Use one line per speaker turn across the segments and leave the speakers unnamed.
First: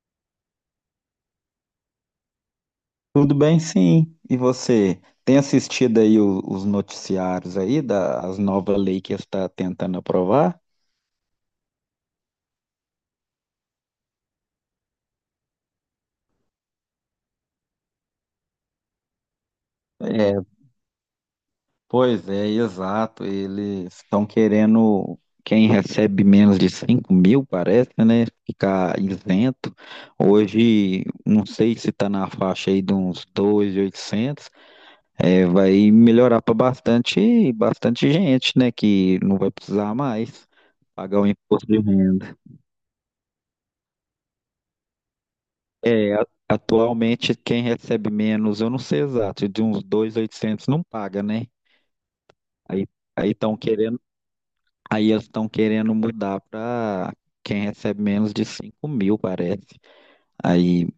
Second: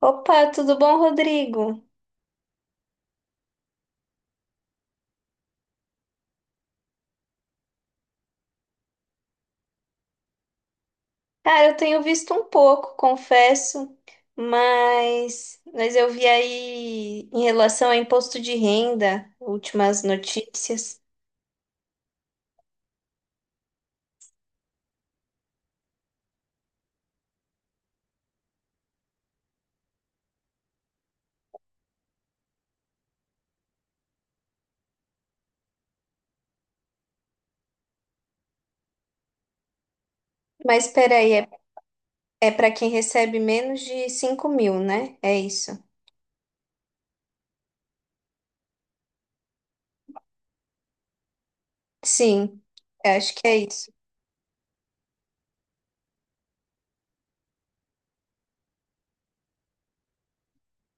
Opa, tudo bom, Rodrigo?
Tudo bem, sim. E você tem assistido aí os noticiários aí das novas leis que está tentando aprovar?
Cara, eu tenho visto um pouco, confesso, mas, eu vi aí em relação a imposto de renda, últimas
É,
notícias.
pois é, exato. Eles estão querendo quem recebe menos de 5 mil, parece, né? Ficar isento. Hoje, não sei se está na faixa aí de uns 2.800. É, vai melhorar para bastante gente, né? Que não vai precisar mais
Mas
pagar o
peraí,
imposto de renda.
é para quem recebe menos de 5 mil, né? É isso.
Atualmente, quem recebe menos, eu não sei exato, de uns 2.800 não paga, né?
Sim,
Aí
eu
aí
acho que é
estão
isso.
querendo, aí eles estão querendo mudar para quem recebe menos de 5 mil, parece. Aí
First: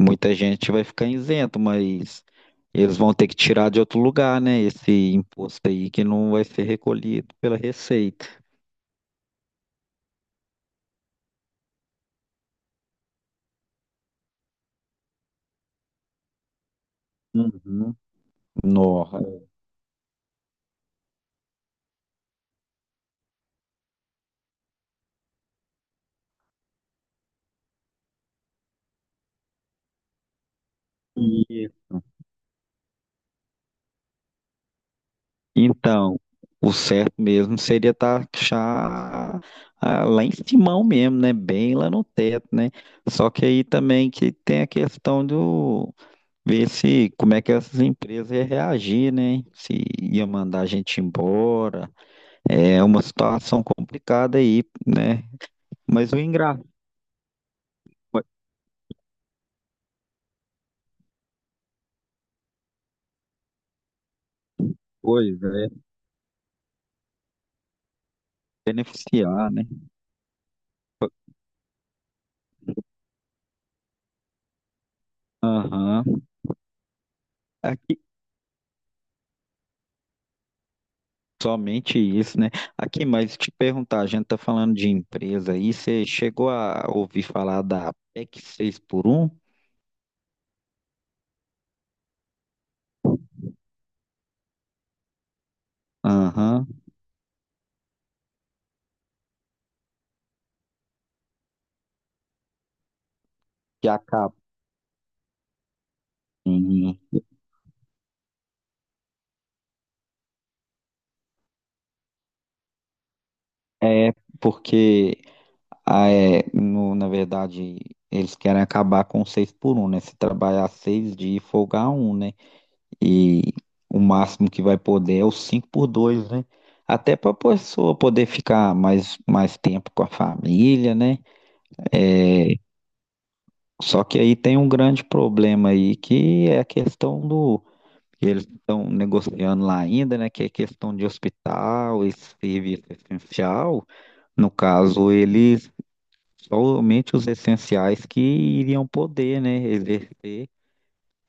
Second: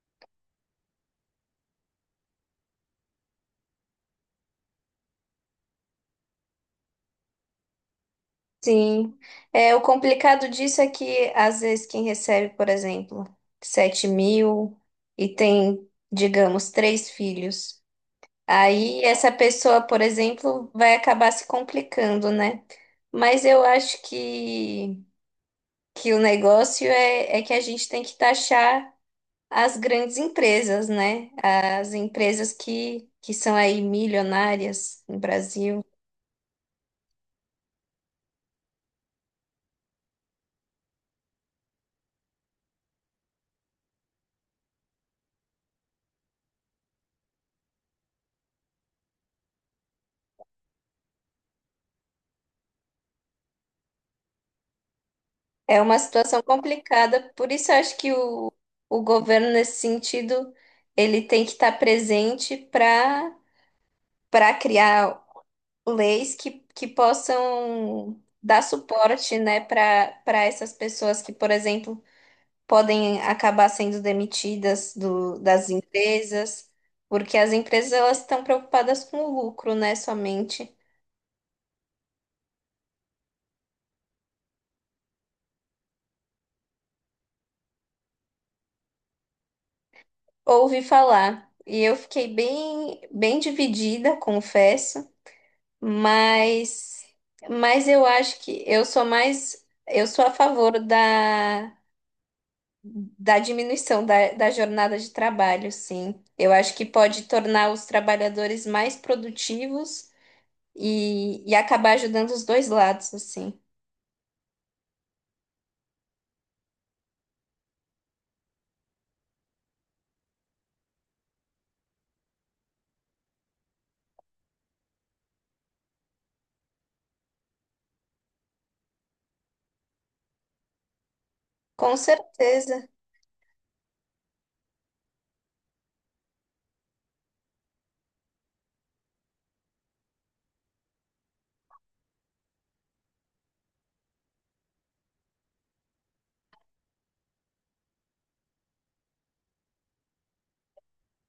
muita gente vai ficar isento, mas eles vão ter que tirar de outro lugar, né? Esse imposto aí que não vai ser recolhido pela Receita.
Sim. É, o complicado disso é que às vezes quem recebe, por exemplo, 7 mil e tem, digamos, três filhos.
Uhum.
Aí
No.
essa pessoa, por exemplo, vai acabar se complicando, né? Mas eu acho que o negócio é que a gente tem que taxar as grandes empresas, né? As empresas que são aí milionárias no Brasil.
Então, o certo mesmo seria taxar lá em cima mesmo, né? Bem lá no teto, né? Só que aí também que tem a questão do ver se como é que essas empresas iam reagir, né? Se ia mandar a gente embora. É uma situação complicada aí, né?
É uma
Mas o
situação
engraçado,
complicada, por isso eu acho que o governo, nesse sentido, ele tem que estar presente para criar
pois é,
leis que possam dar suporte,
beneficiar,
né,
né?
para essas pessoas que, por exemplo, podem acabar sendo demitidas das
Aham.
empresas, porque as empresas elas estão preocupadas com o lucro, né, somente.
Somente isso, né? Aqui, mas te perguntar, a gente tá falando de empresa aí, você chegou a ouvir falar da PEC seis por um?
Ouvi falar e eu fiquei bem dividida, confesso,
Aham,
mas eu acho que eu sou mais eu sou a favor da
que
diminuição
acaba.
da jornada de trabalho, sim. Eu acho que
em-
pode tornar os trabalhadores mais produtivos e acabar ajudando os dois lados, assim.
É, porque, na verdade, eles querem acabar com o seis por um, né? Se trabalhar seis dias e folgar um, né? E o máximo que vai poder é o cinco por dois, né? Até para a pessoa poder ficar mais tempo com a família, né?
Com certeza.
Só que aí tem um grande problema aí, que é a questão do que eles estão negociando lá ainda, né? Que é questão de hospital e serviço essencial. No caso, eles somente os essenciais que iriam poder, né, exercer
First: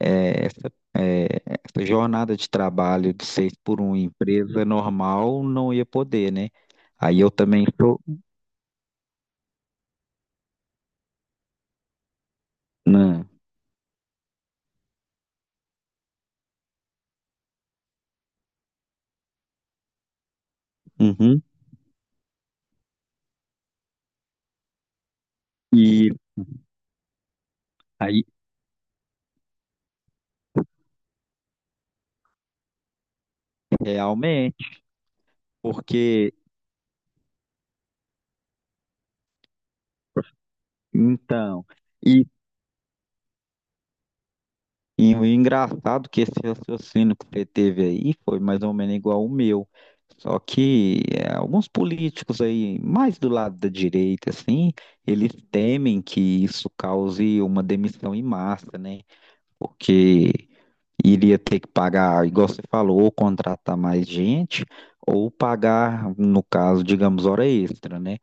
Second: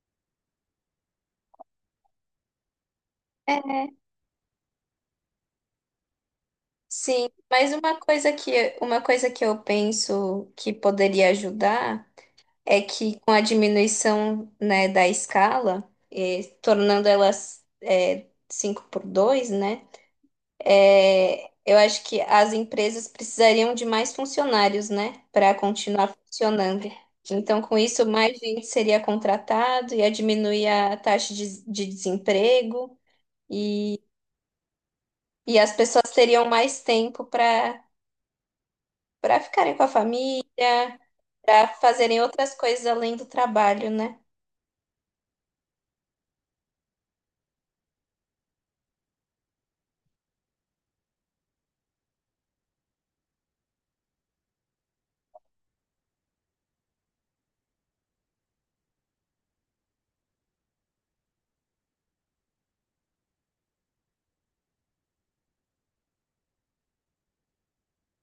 eh, essa, eh, essa jornada de trabalho de seis por
É,
um em empresa normal não ia poder, né? Aí
sim.
eu também
Mas uma
sou.
uma coisa que eu penso que poderia ajudar é que
Né?
com a diminuição, né, da escala, tornando elas, 5 por 2, né?
Uhum.
É, eu acho que as empresas precisariam de mais funcionários, né, para continuar
E
funcionando. Então, com isso,
aí,
mais gente seria contratado, ia diminuir a taxa de desemprego e,
realmente,
as pessoas
porque
teriam mais tempo para ficarem com a família,
então.
para fazerem
E
outras coisas além do trabalho, né?
E o engraçado que esse raciocínio que você teve aí foi mais ou menos igual o meu. Só que é, alguns políticos aí, mais do lado da direita, assim, eles temem que isso cause uma demissão em massa, né? Porque iria ter que pagar, igual você falou, ou contratar mais gente, ou pagar, no caso, digamos, hora extra, né?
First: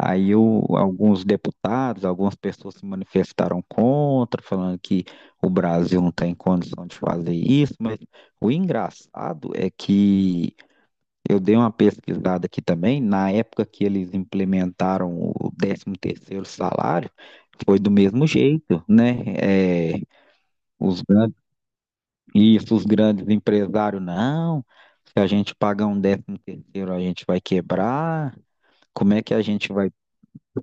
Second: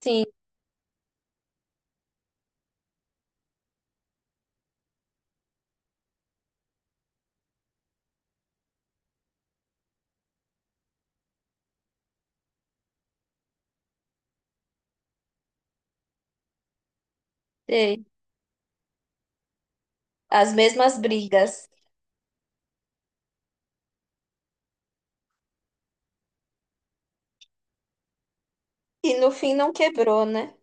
Sim,
o- alguns deputados, algumas pessoas se manifestaram contra, falando que o Brasil não tem condição de fazer isso, mas o engraçado é que eu dei uma pesquisada aqui também, na época que eles implementaram o décimo terceiro salário, foi do
sei.
mesmo jeito, né? É,
As mesmas
os grandes,
brigas.
isso, os grandes empresários, não, se a gente pagar um décimo terceiro, a gente vai quebrar,
E
como é
no
que a
fim não
gente vai
quebrou, né?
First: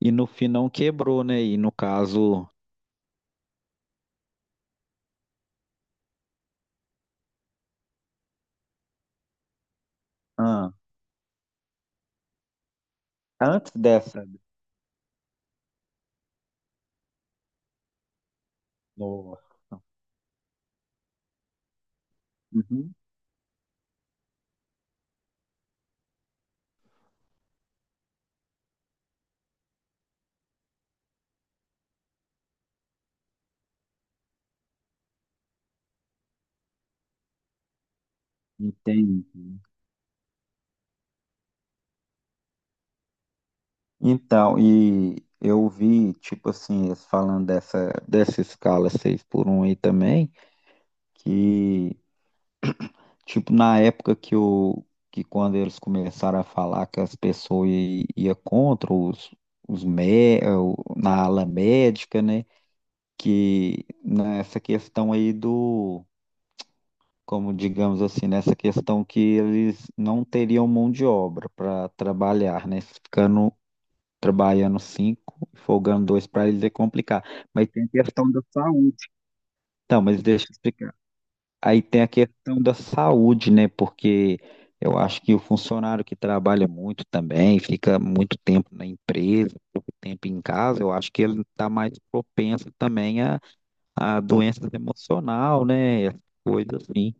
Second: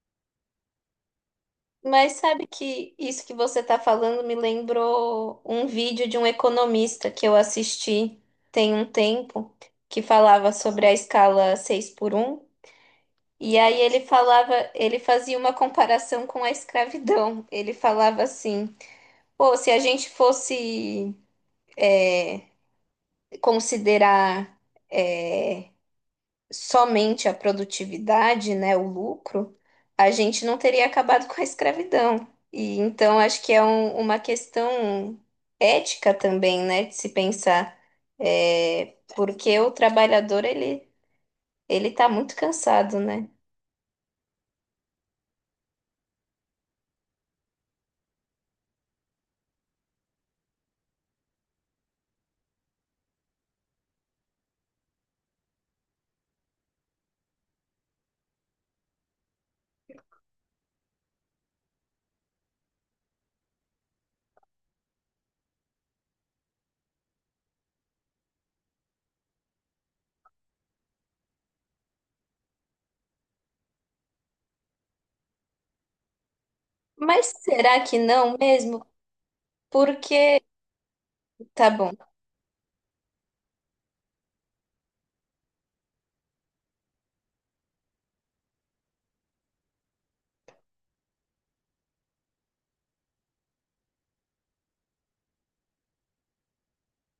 E no fim não quebrou, né? E no
Mas sabe
caso.
que isso que você está falando me lembrou um vídeo de um economista que eu assisti tem um tempo, que falava
Ah,
sobre a escala 6 por um e
antes
aí ele
dessa
falava, ele fazia uma comparação com a escravidão. Ele falava assim:
nova.
pô, se a gente fosse
Uhum.
considerar eh, somente a produtividade, né, o lucro, a gente não teria acabado com a escravidão. E então acho que é uma questão ética também, né, de se pensar, é,
Entendi.
porque o trabalhador ele está muito cansado, né?
Então, e eu vi, tipo assim, eles falando dessa escala 6 por um aí também, que, tipo, na época que o que quando eles começaram a falar que as pessoas ia contra os mé, na ala médica, né? Que nessa questão aí do como digamos assim, nessa questão que eles não teriam mão de obra para trabalhar, né? Ficando trabalhando cinco, folgando dois para eles é complicado.
Mas
Mas
será
tem a
que
questão
não
da
mesmo?
saúde. Então, mas
Porque
deixa eu explicar.
tá
Aí
bom.
tem a questão da saúde, né? Porque eu acho que o funcionário que trabalha muito também, fica muito tempo na empresa, pouco tempo em casa, eu acho que ele está mais propenso também a doenças emocional, né? Coisas assim.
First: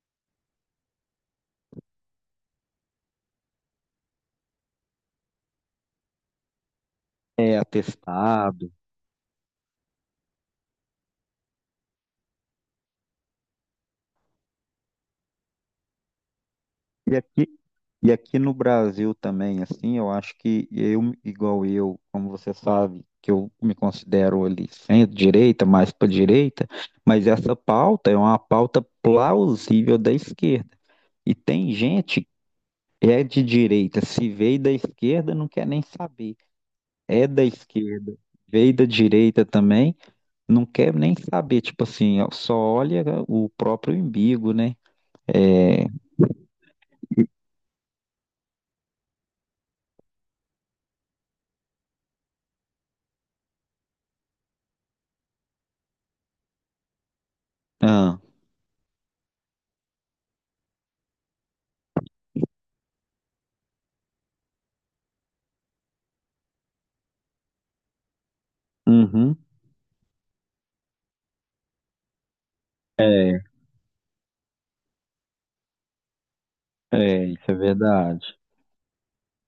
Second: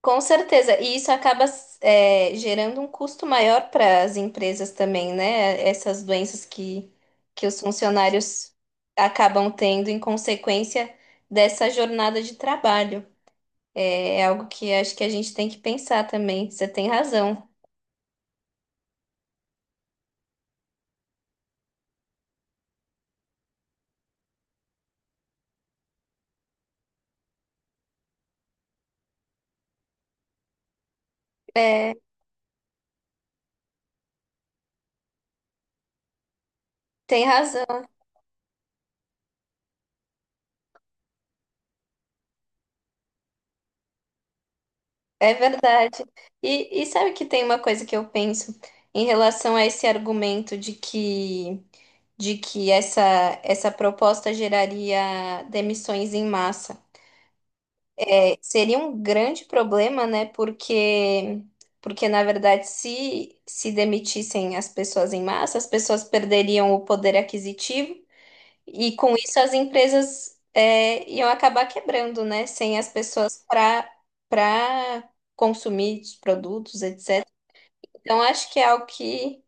Com certeza, e isso acaba é, gerando um custo maior para as empresas também, né? Essas doenças que
É,
os funcionários
atestado
acabam tendo em consequência dessa jornada de trabalho. É, é algo que acho que a gente tem que pensar também. Você tem
E
razão.
aqui, e aqui no Brasil também, assim, eu acho que eu, igual eu, como você sabe, que eu me considero ali centro-direita, mais para direita, mas essa pauta é uma pauta plausível da esquerda. E tem
É,
gente que é de direita, se veio da esquerda, não quer nem saber.
tem
É da
razão.
esquerda, veio da direita também, não quer nem saber. Tipo assim, ó, só olha o próprio umbigo, né?
É
É.
verdade. E sabe que tem uma coisa que eu penso em relação a esse argumento de que essa proposta geraria demissões em massa.
Ah,
É, seria um grande problema, né? Porque na verdade, se demitissem as pessoas em massa, as pessoas perderiam o poder aquisitivo. E com
uhum.
isso as empresas é, iam acabar quebrando, né? Sem as
É.
pessoas para para consumir os produtos,
É,
etc.
isso é
Então
verdade.
acho que é algo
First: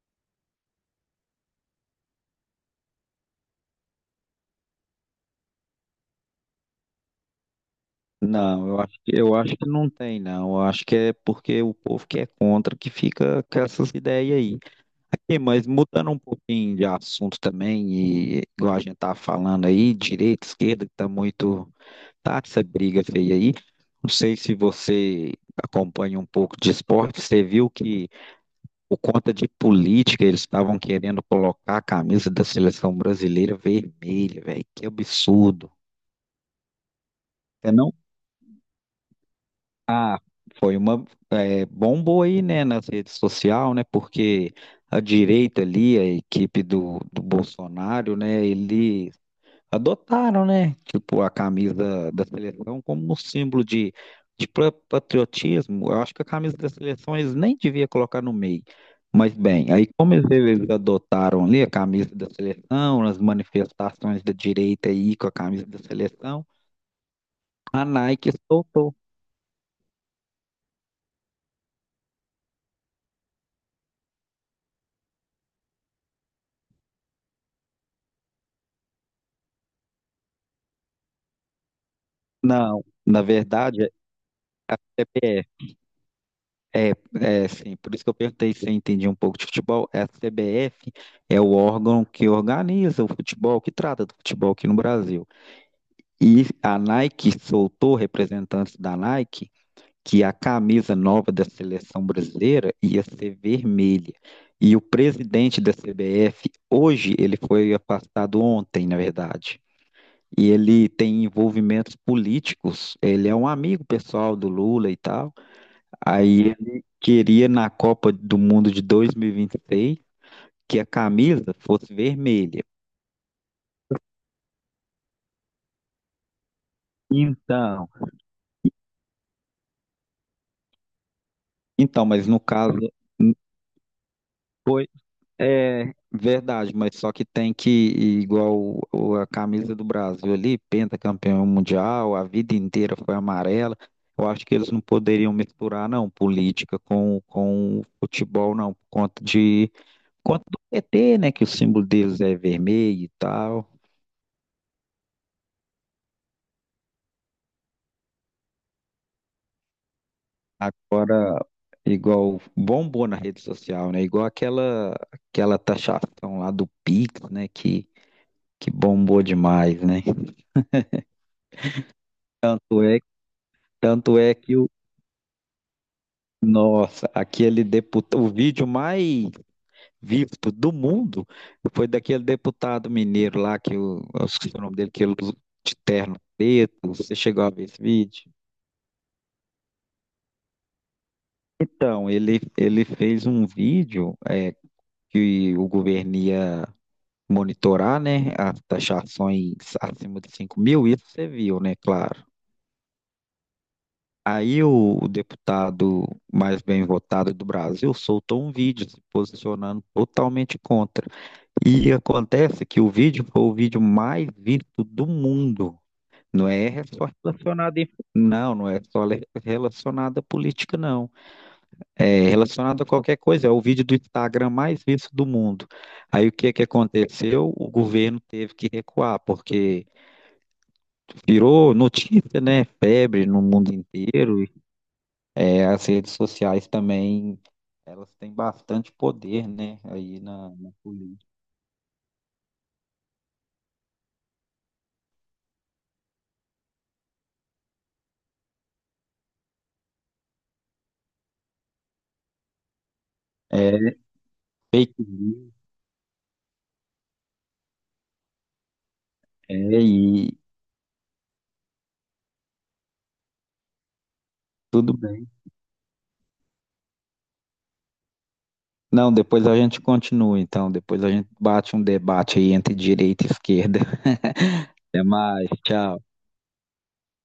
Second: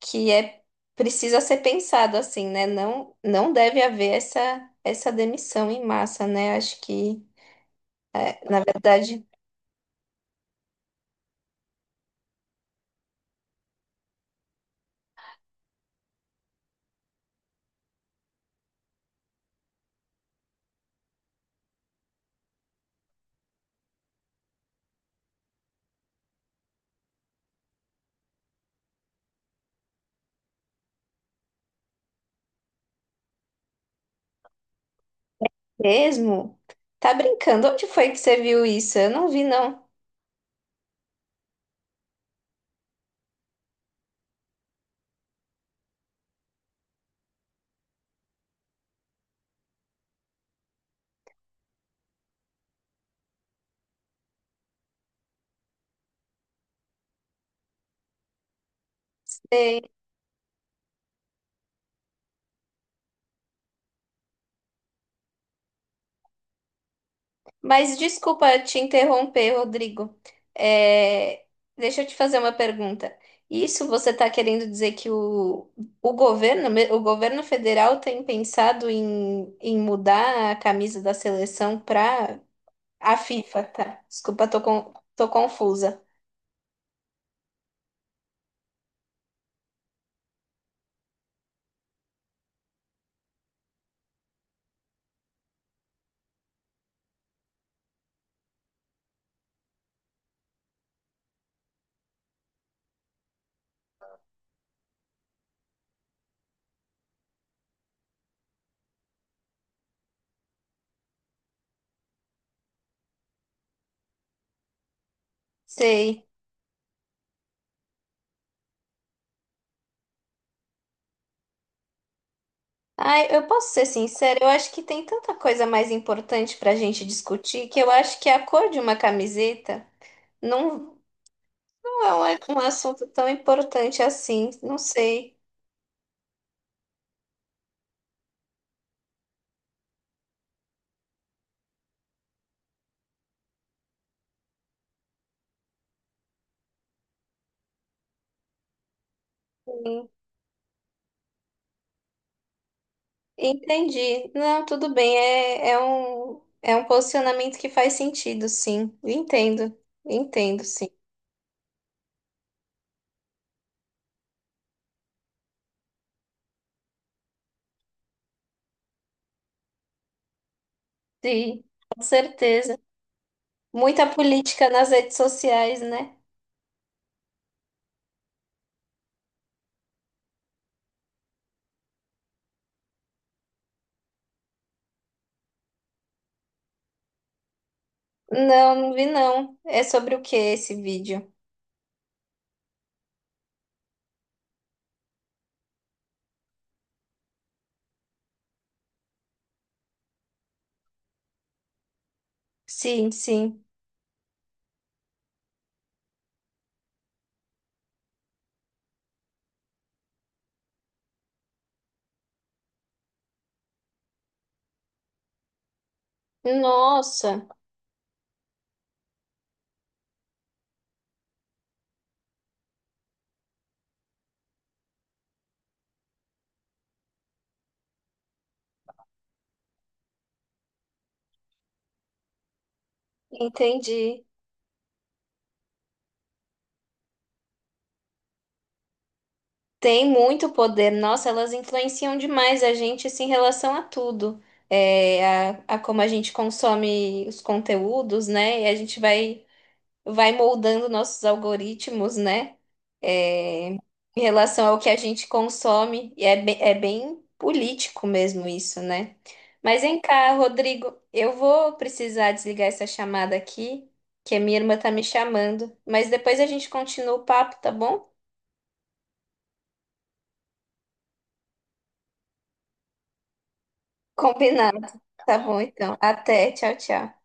que é precisa ser pensado assim, né? Não, não deve haver essa demissão em massa, né? Acho que, é, na
Não,
verdade,
eu acho que não tem, não. Eu acho que é porque o povo que é contra que fica com essas ideias aí. Aqui, mas mudando um pouquinho de assunto também, e igual a gente tá falando aí, direita, esquerda, que tá muito. Tá essa briga feia aí. Não sei se você acompanha um pouco de esporte, você viu que por conta de política eles estavam querendo colocar a camisa da seleção brasileira vermelha, velho. Que absurdo.
mesmo. Tá brincando?
Você
Onde
não.
foi que você viu isso? Eu não vi, não.
Foi uma bombou aí, né, nas redes sociais, né, porque a direita ali, a equipe do Bolsonaro, né, eles adotaram, né, tipo, a camisa da seleção como um símbolo de, patriotismo. Eu acho que a camisa da seleção eles nem deviam colocar no meio. Mas bem, aí
Sei.
como eles adotaram ali a camisa da seleção, nas manifestações da direita aí com a camisa da seleção, a
Mas
Nike
desculpa te
soltou.
interromper, Rodrigo. É, deixa eu te fazer uma pergunta. Isso você está querendo dizer que o governo, o governo federal tem pensado em mudar a camisa da seleção para
Não,
a
na
FIFA,
verdade,
tá?
é
Desculpa, tô, tô
CPF.
confusa.
É, é, sim, por isso que eu perguntei se eu entendi um pouco de futebol. É A CBF é o órgão que organiza o futebol, que trata do futebol aqui no Brasil. E a Nike soltou representantes da Nike que a camisa nova da seleção brasileira ia ser vermelha. E o presidente da CBF, hoje, ele foi afastado ontem, na verdade. E ele tem envolvimentos políticos, ele é um amigo pessoal do Lula e tal.
Sei.
Aí ele queria na Copa do Mundo de 2026 que a camisa fosse vermelha.
Ai, eu posso ser sincera, eu acho que tem tanta coisa mais importante para a gente discutir que eu
Então,
acho que a cor de uma camiseta. Não,
então,
não
mas
é
no
um
caso
assunto tão
n-
importante assim, não
foi
sei.
é verdade, mas só que tem que a camisa do Brasil ali, pentacampeão mundial, a vida inteira foi amarela. Eu acho que eles não poderiam misturar não política com futebol não, por conta de
Sim,
por conta do PT, né, que o símbolo deles é vermelho e tal.
entendi. Não, tudo bem, é é um posicionamento que faz sentido, sim. Entendo, entendo, sim.
Agora, igual bombou na rede social, né? Igual aquela taxação lá do Pix, né? Que bombou demais, né?
Sim, com certeza.
Tanto é,
Muita
tanto é que
política
o
nas redes sociais, né?
nossa, aquele deputado, o vídeo mais visto do mundo foi daquele deputado mineiro lá que o, eu esqueci o nome dele, que ele de terno preto. Você chegou a ver esse vídeo?
Não, não vi não. É sobre o que esse vídeo?
Então, ele fez um vídeo que o governo ia monitorar, né, as taxações acima de 5 mil, isso você viu, né, claro.
Sim, sim.
Aí o deputado mais bem votado do Brasil soltou um vídeo se posicionando totalmente contra. E acontece que o vídeo foi o vídeo mais visto do mundo. Não é só
Nossa,
relacionado em... Não, não é só relacionado à política, não. É relacionado a qualquer coisa. É o vídeo do Instagram mais visto do mundo. Aí o que é que aconteceu? O governo teve que recuar, porque virou notícia, né? Febre no mundo
entendi.
inteiro. E, é, as redes sociais também, elas têm bastante poder, né?
Tem
Aí
muito
na
poder.
política.
Nossa, elas influenciam demais a gente assim, em relação a tudo. É, a como a gente consome os conteúdos, né? E a gente vai moldando nossos algoritmos, né?
É,
Em relação ao que a
fake
gente
news,
consome. E é, é bem político mesmo isso, né?
é,
Mas vem cá,
e
Rodrigo, eu vou precisar desligar essa chamada aqui, que a minha irmã tá
tudo
me
bem.
chamando. Mas depois a gente continua o papo, tá bom?
Não, depois a gente continua, então. Depois a gente bate um debate aí entre direita e esquerda.
Combinado. Tá.
Até
Tá
mais,
bom, então.
tchau.
Até. Tchau, tchau.